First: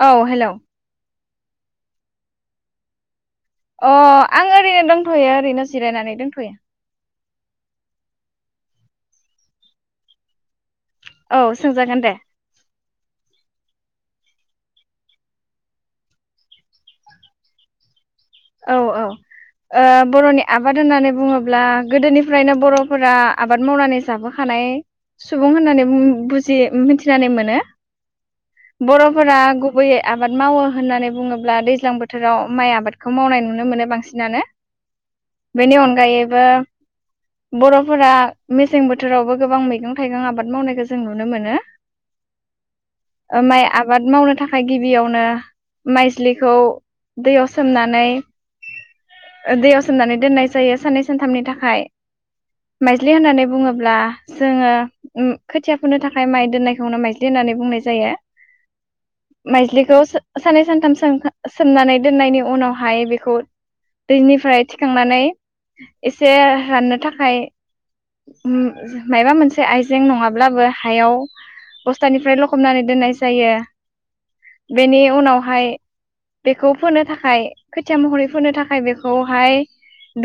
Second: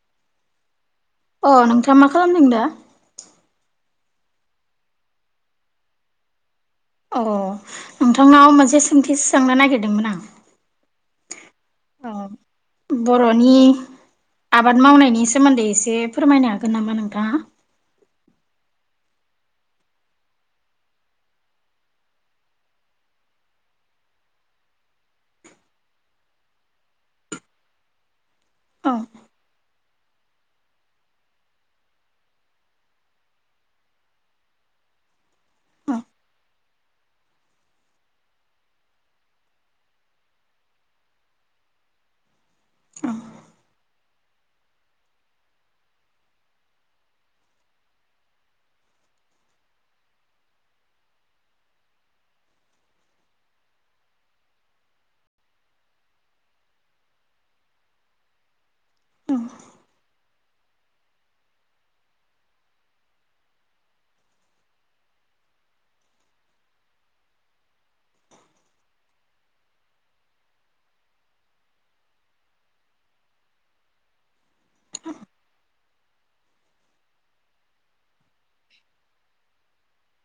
औ हेलौ। अ नोंथाङा मा खालामदों दा? अ आं ओरैनो दंथयो ओरैनो जिरायनानै दोंथयो। अ नोंथांनाव मोनसे सोंथि सोंनो नागिरदोंमोन आं। औ सोंजागोन औ दे। बर'नि आबाद मावनायनि सोमोन्दै एसे फोरमायनो हागोन नामा नोंथा [unintelligible] औ औ ओ बर'नि आबाद होननानै बुङोब्ला गोदोनिफ्रायनो बर'फोरा आबाद मावनानै जाबोखानाय सुबुं होननानै बुजि मिथिनानै मोनो। औ बर'फोरा गु गुबैयै आबाद मावो होननानै बुङोब्ला दैज्लां बोथोराव माइ आबाद खौ मावनाय नुनो मोनो बांसिनानो बेनि औ अनगायैबो बर'फोरा मेसें बोथोरावबो गोबां मैगं थाइगं आबाद मावनायखौ जों नुनो मोनो। औ ओ माय आ आबाद मावनो थाखाय गिबियावनो माइस्लिखौ दैयाव सो सोमनानै दैयाव सोमनानै दोननाय जायो साननै सानथामनि थाखाय माइज्लि होननानै बुङोब्ला जोङो उ खोथिया फोनो थाखाय माइ दोननायखौ माइज्लि होननानै बुंनाय जायो। औ माइजलिखौ सो सानै सानथाम सोमखा सोमनानै दोननायनि उनावहाय बेखौ दैनिफ्राय थिखांनानै एसे राननो थाखाय उ माबा मोनसे आइजें नङाब्लाबो हायाव बस्थानिफ्राय लखबनानै दोननाय जायो बेनि उनावहाय बेखौ फोनो थाख खाय खोथिया महरै फोनो थाखाय बेखौहाय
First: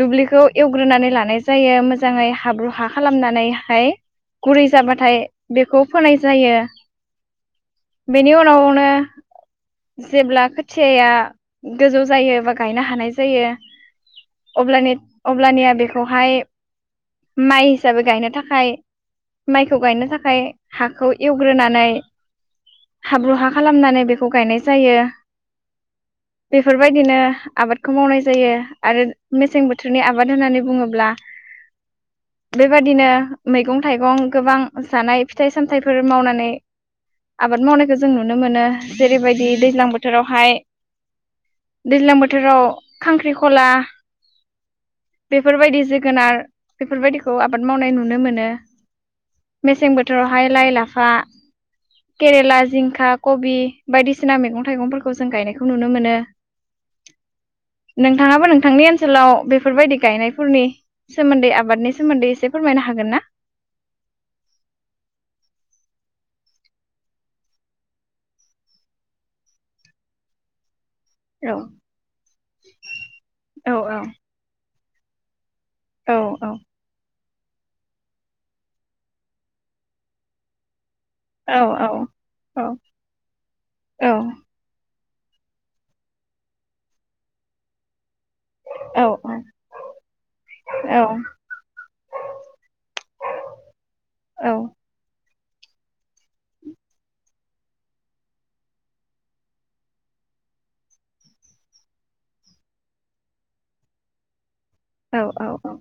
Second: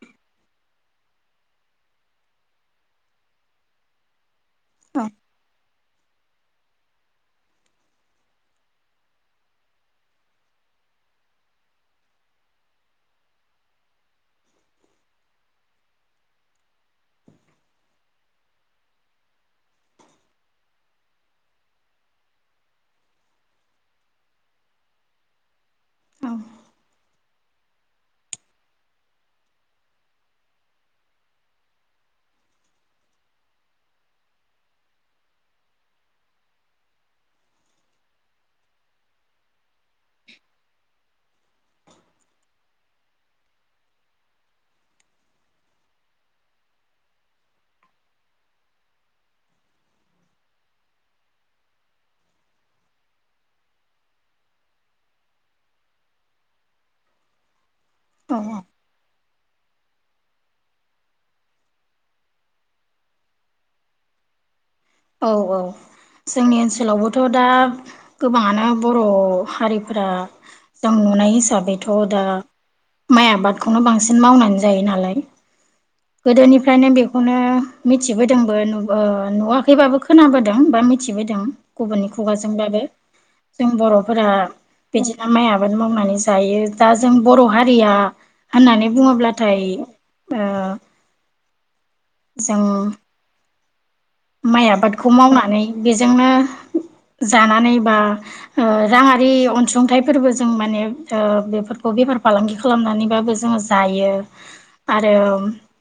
दुब्लिखौ एवग्रोनानै लानाय जायो मोजाङै हाब्रु हा खालामनानैहाय गुरै जाबाथाय बेखौ फोनाय जायो बेनि उनावनो जेब्ला खोथियाया गोजौ जायो एबा गायनो हानाय जायो अब्लानि अब्लानिया बेखौहाय माइ हिसाबै गायनो थाखाय माइखौ गायनो थाखाय हाखौ एवग्रोनानै हाब्रु हा खालामनानै बेखौ गायनाय जायो। बेफोरबायदिनो आबादखौ मावनाय जायो आरो मेसें बोथोरनि आबाद होननानै बुङोब्ला बेबादिनो मैगं थाइगं गोबां जानाय फिथाइ सामथायाइफोर मावनानै आबाद मावनायखौ जों नुनो मोनो जेरैबायदि दैज्लां बोथ बोथोरावहाय दैज्लां बोथोराव खांख्रिखला बेफोरबायदि जोगोनार बेफोरबायदिखौ आबाद मावनाय नुनो मोनो मेसें बोथोरावहाय लाइ, लाफा, केरेला, जिंखा, कबि बायदिसिना मैगं थाइगंफोरखौ जों गायनाय बेखौ नुनो मोनो। नोंथाङाबो औ नोंथांनि ओनसोलाव बेब बेफोरबायदि गायनायफोरनि सोमोन्दै आबादनि सोमोन्दै एसे फोरमायनो हागोन ना? औ औ जोंनि ओनसोलावबोथ' दा गोबाङानो बर' हारिफोरा जों नुनाय औ हिसाबैथ' दा माइ औ आबादखौनो बांसिन मावनानै जायो नालाय औ गोदोनिफ्रायनो बे बेखौनो मिथिबोदोंबो नुब ओ नुवाखैबाबो खोनाबोदों बा मिथ मिथिबोदों औ औ गुबुननि खुगाजोंबाबो औ जों औ बर'फोरा बिदिनो माइ आबाद मावनानै जायो दा जों बर' हारिया होननानै औ औ बुङोब्लाथाय ओ जों औ माइ आबादखौ मावना [unintelligible] बेजोंनो जानानै बा ओ राङारि अनसुंथाइफोरबो जों माने ओ बेफोरखौ बेफार फालांगि खालामनानैबाबो जों जायो। आरो औ औ औ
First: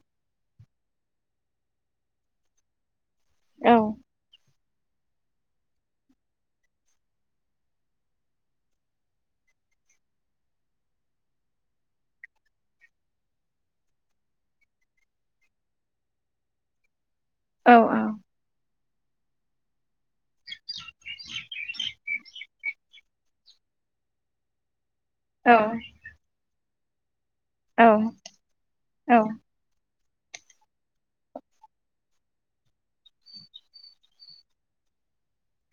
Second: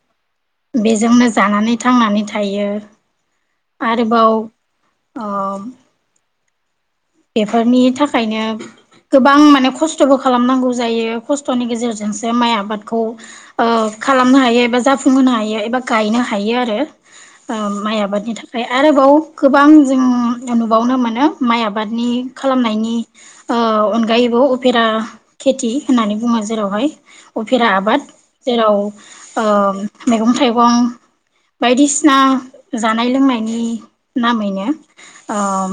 बेजोंनो जानानै थांनानै थायो। आरोबाव आं बेफोरनि थाखायनो गोबां माने खस्थ'बो खालामनांगौ जायो खस्थ'नि गेजेरजोंसो माइ आबादखौ ओ खालामनो हायो एबा जाफुंहोनो हायो एबा गायनो हायो आरो ओ औ माइ आबादनि थाखाय आरोबाव गोबां जों नुबावनो मोनो माइ आबाद आबादनि खालामनायनि अनगायैबो उपेरा खेथि होननानै बुङो जेराव [unintelligible] अफेरा आबाद जेराव ओ मैगं-थाइगं बायदिसिना जानाय लोंनायनि नामैनो अम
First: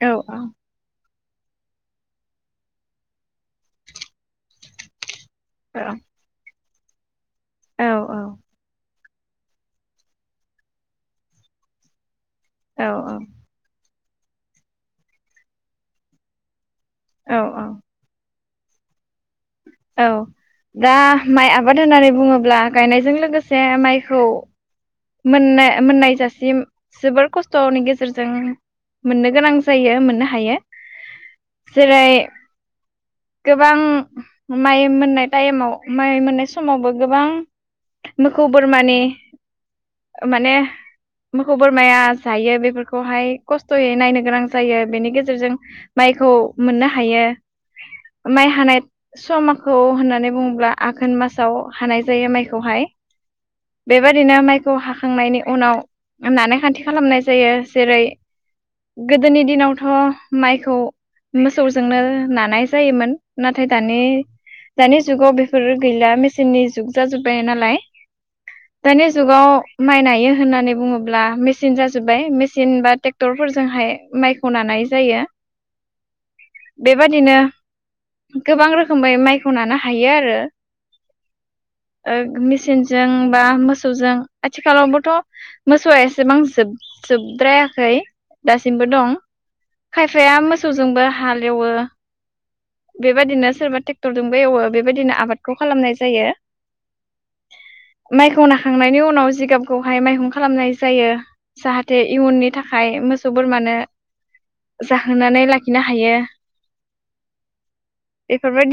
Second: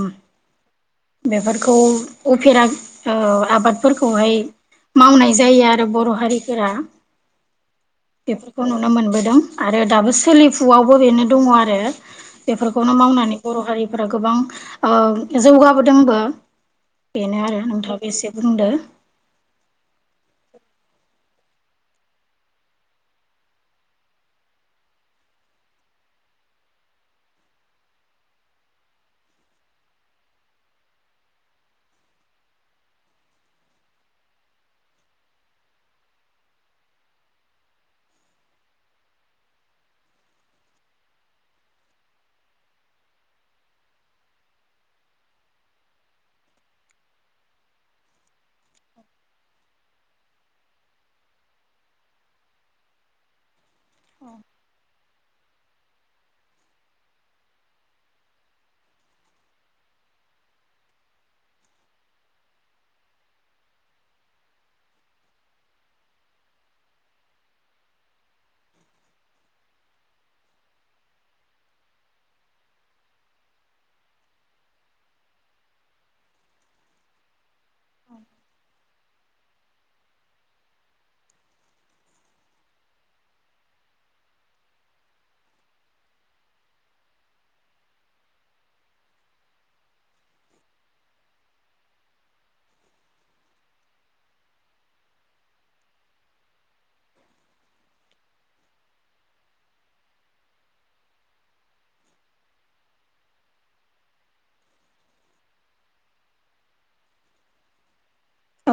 बेफोरखौ उफेरा ओ आबादफोरखौहाय मावनायजे जायो आरो बर' हारिफोरा बेफोरखौ नुनो मोनबोद दं आरो दाबो सोलिफुआवबो बेनो दङ आरो औ बेफोरखौनो मावनानै बर' हारि हरावगोबां ओ जौगा अदोंबो बेनो आरो औ नोंथाबो एसे बुंदो औ दा माइ आबाद होननानै बुङोब्ला गायनायजों लोगोसे माइखौ मोननाय मोननाय जासिम जोबोर खस्थ'नि गेजेरजों मोननो गोनां जायो मोननो हायो जेरै गोबां माइ मोननाय टाइमाव माइ मोननाय समावबो गोबां मोखौ बोरमानि माने मोखौ बोरमाया जायो बेफोरखौहाय खस्थ'यै नायनो गोनां जायो बेनि गेजेरजों माइखौ मोननो हायो माइ हानाय समखौ होननानै बुङोब्ला आघोन मासाव हानाय जायो माइखौहाय बेबायादिनो माइख हाखांनायनि उनाव नानायखान्थि खालामनाय जायो जेरै गोदोनि दिनावथ' माइखौ मोसौजोंनो नानाय जायोमोन नाथाय दानि दानि जुगाव बेफोर गैला मेचननि जुग जाजोब्बाय नालाय दानि जुगाव माइ नायायो होननानै बुङोब्ला मेचिन जाजोब्बाय मेसिन बा ट्रेक्टरफोरजोंहाय माइखौ नानाय जायो बेबादिनो गोबां रोखोमै माइखौ नानो हायो आरो मेसिनजों बा मोसौजों आथिखालावबोथ' मोसौआ एसेबां जोब जोबद्रायाखै दासिमबो दं खायफाया मोसौजोंबो हाल एवो बेबायदिनो सोरबा ट्रेक्टरजोंबो एवो बेबायदिनो आबादखौ खालामनाय जायो माइखौ नाखांनायनि उनाव जिगाबखौहाय माइहुं खालामनाय जायो जाहाथे इयुननि थाखाय मोसौ बोरमानो जाहोनानै लाखिनो हायो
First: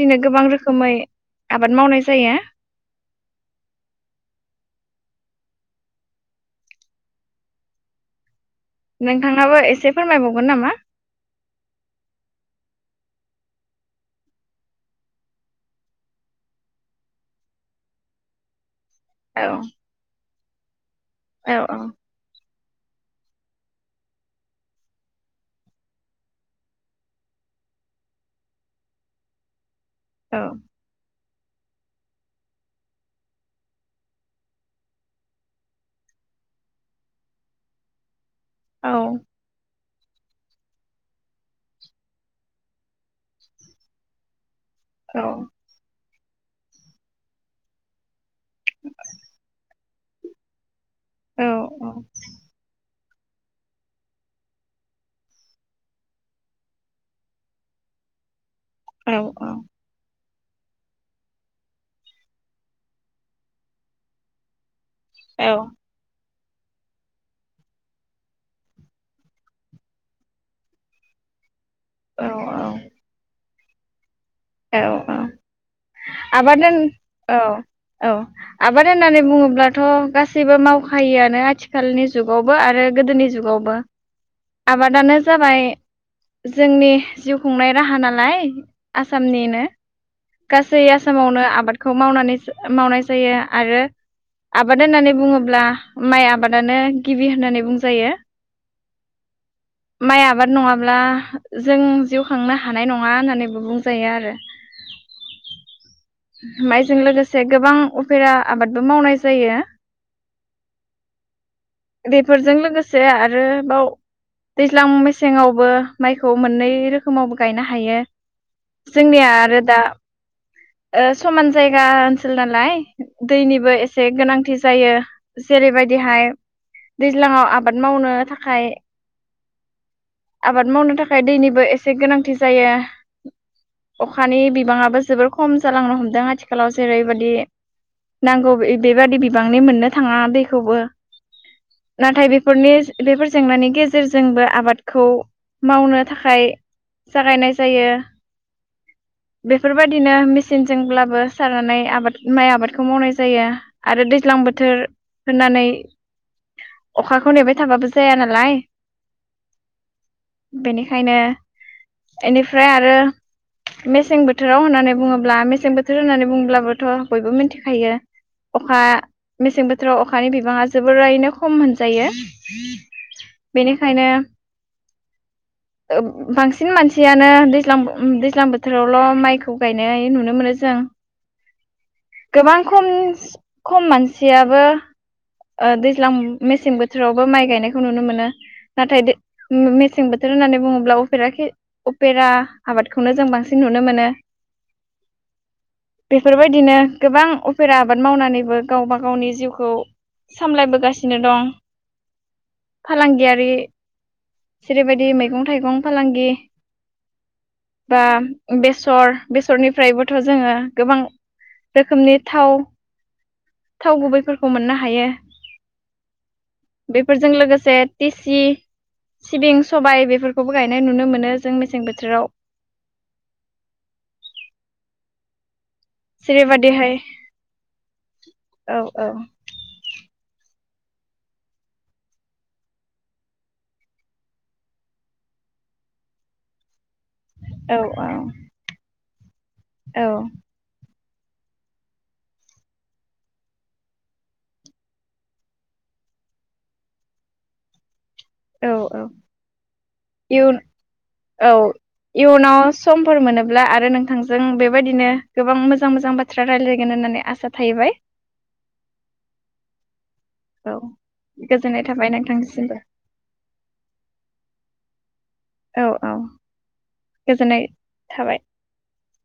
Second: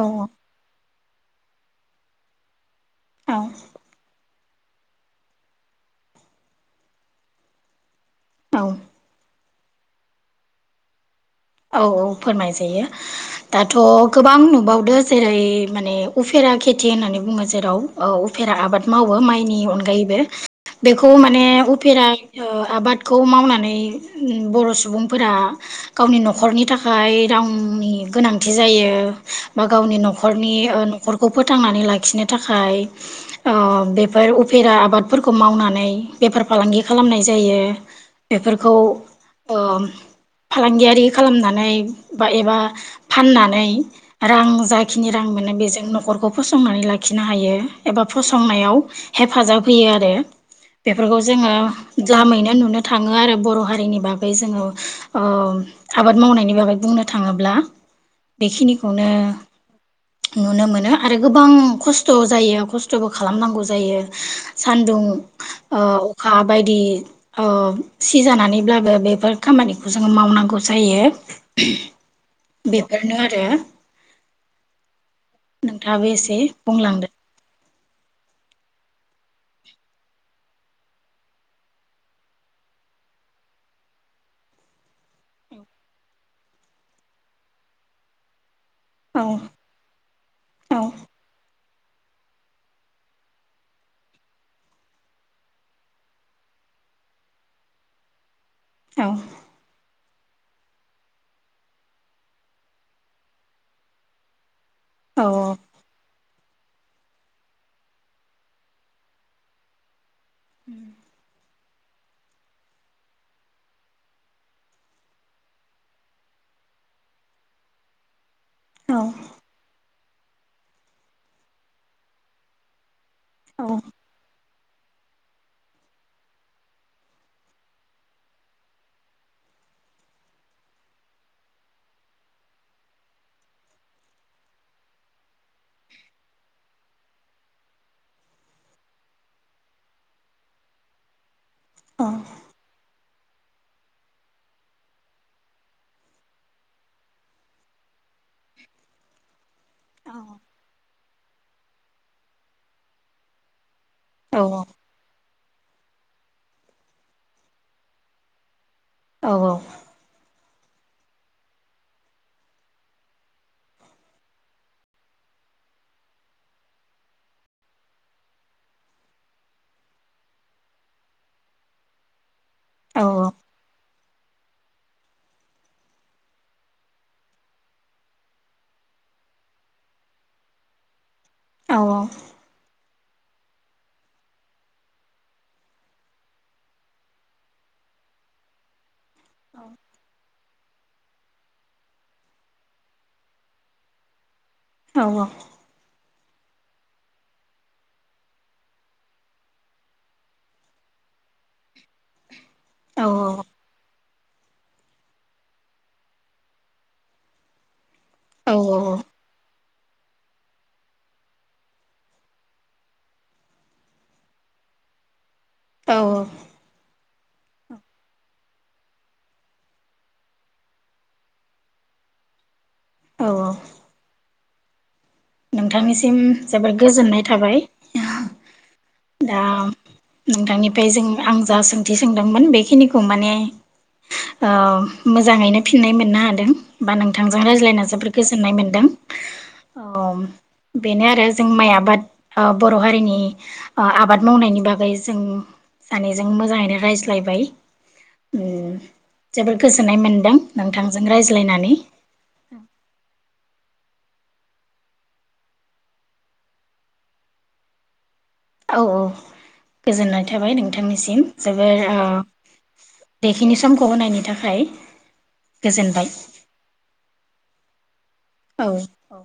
औ गोबां रोखोमै आबाद मावनाय जायो औ औ नोंथाङाबो एसे फोरमायबावगोन नामा औ औ फोरमाय जायो दाथ' गोबां नुबावदो जेरै माने उफेरा खेथि होननानै बुङो जेराव उफेरा आबाद मावो औ माइनि अनगायैबो बेखौ माने औ उफेरा ओ आबादखौ मावनानै बर' सुबुंफोरा गावनि न'ख न'खरनि थाखाय रांनि गोनांथि जायो बा गा गावनि औ न'खरनि ओ‌ न'खर खौ फोथांनानै लाखिनो थाखाय ओ बेफोर उफेरा आबादफोरखौ मावनानै बेफार फालांगि खालामनाय जायो। बेफोरखौ औ ओ फालांगियारि खालामनानै बा एबा फाननानै रां जाखिनि औ रां मोनो बेजों न'खरखौ फसंनानै लाखिनो हायो एबा फसंनायाव हेफाजाब होयो आरो। बेफोरखौ औ जोङो द्लामैनो नुनो थाङो आरो बर' हारिनि बागै जोङो ओ आबाद मावनायनि बागै बुंनो थाङोब्ला बेखिनिखौनो नुनो मोनो आरो गोबां खस्थ' जायो खस्थ'बो खालामनांगौ जायो। सान्दुं ओ अ खा बायदि ओ सिजानानैब्लाबो बेफोर खामानिखौ जोङो मावनांगौ जायो। औ बेफोरनो आरो। औ औ नोंथाङाबो एसे आबाद होन बुंलांदो औ औ आबाद होननानै बुङोब्लाथ' गासैबो मावखायोआनो आथिखालनि जुगावबो आरो गोदोनि जुगावबो। आबादानो जाबाय जोंनि जिउ खुंनाय राहा नालाय औ आसामनिनो औ खौ मावनानै मावनाय जायो आरो आबाद होननानै बुङोब्ला माइ आबादानो गिबि होननानै बुंजायो। औ माइ आबाद नङाब्ला जों जिउ खांनो हानाय नङा होननानैबो बुं जायो आरो। औ औ माइजों लोगोसे गोबां उफेरा आबादबो मावनाय जायो। उम बेफोरजों लोगोसे आरोबाव दैज्लां मेसेङावबो माइखौ मोननै रोखोमावबो गायनो हायो। औ जोंनिया आरो दा ओ समान जायगा ओनसोल नालाय औ दैनिबो एसे गोनांथि जायो जेरैबायदि दैज्लाङाव आबाद मावनो थाखाय आबाद मावनो थाखाय दैनि बो एसे गोनांथि जायो। अखानि बिबाङा बो जोबोद खम जालांनो हमदों आथिखालाव जेरैबादि नांगौ बेबादि बिबांनि मोननो थाङा दैखौबो नाथाय बेफोरनि बेफोर जेंनानि गेजेरजोंबो आबादखौ मावनो थाखाय जागायनाय जायो। बेफोरबायदिनो मेसें अब्लाबो सारनानै आबाद माइ आबादखौ मावनाय जायो। आरो दैज्लां औ बोथोर होननानै अखाखौ नेबाय थाबाबो जाया नालाय औ औ । बेनिखायनो बेनिफ्राय आरो मेसें बोथोराव होननानै बुङोब्ला होनब्ला मेसें बोथोर होननानै बुंब्लाबोथ' बयबो मिथिखायो अखा मेसें बोथोराव अखानि बिबाङा जोबोरैनो खम मोनजायो औ । बेनिखायनो ओ बांसिन मानसियानो दैज्लां दैज्लां बोथोरावल' माइखौ गायनाय नुनो मोनोसो जों औ । गोबां खम खम मानसियाबो ओ दैज्लां मेसें बोथोरावबो माइ गायनायखौ नुनो मोनो नाथाय दै मेसें बोथोर होननानै बुङोब्ला उपेर उपेरा आबादखौनो जों बांसिन नुनो मोनो । औ औ । बेफोरबायदिनो गोबां अफेरा आबाद मावनानैबो गावबा गावनि जिउखौ सामलायबोगासिनो दं । औ फालांगियारि जेरैबायदि मैगं थाइगं फालांगि । बा बेसर नरनिफ्रायबोथ' जोङो गोबां रोखोमनि थ थाव गुबैफोरखौ मोननो हायो । औ औ । बेफोरजों लोगोसे तेसि सिबिं सबाय बेफोरखौबो गायनाय नुनो मोनो जों मेसें बोथोराव । औ औ । नोंथांनिसिम जोबोद जेरैबायदिहाय गोजोननाय थाबाय औ औ दा नोंथांनि ओमफ्राय जों आं जा सोंथि सोंदोंमोन बेखिनिखौ माने ओ मोजाङैनो फिननाय मोननो हादों । बा नोंथांजों औ रायज्लायनो जोबद गोजोननाय मोन्दों । अ औ बेनो आरो जों माइ आबाद ओ बर' हारिनि ओ आबाद मावनायनि बागै जों सानैजों मोजाङैनो रायज्लायबाय । औ औ मोनदों इयुन नोंथांजों औ रायज्लायनानै इयुनाव समफोर मोनो ब्ला आरो नोंथांजों बेबायदिनो गोबां मोजां मोजां बाथ्रा रायज्लायगोन होननानै आसा थाहैबाय । औ औ गोजोननाय थाबाय औ नोंथांनिसिम गोजोननाय जोबोर थाबाय नोंथांनिसिमबो । बेखिनि समखौ होनायनि थाखाय । गोजोनबाय गोजोनाय औ औ ।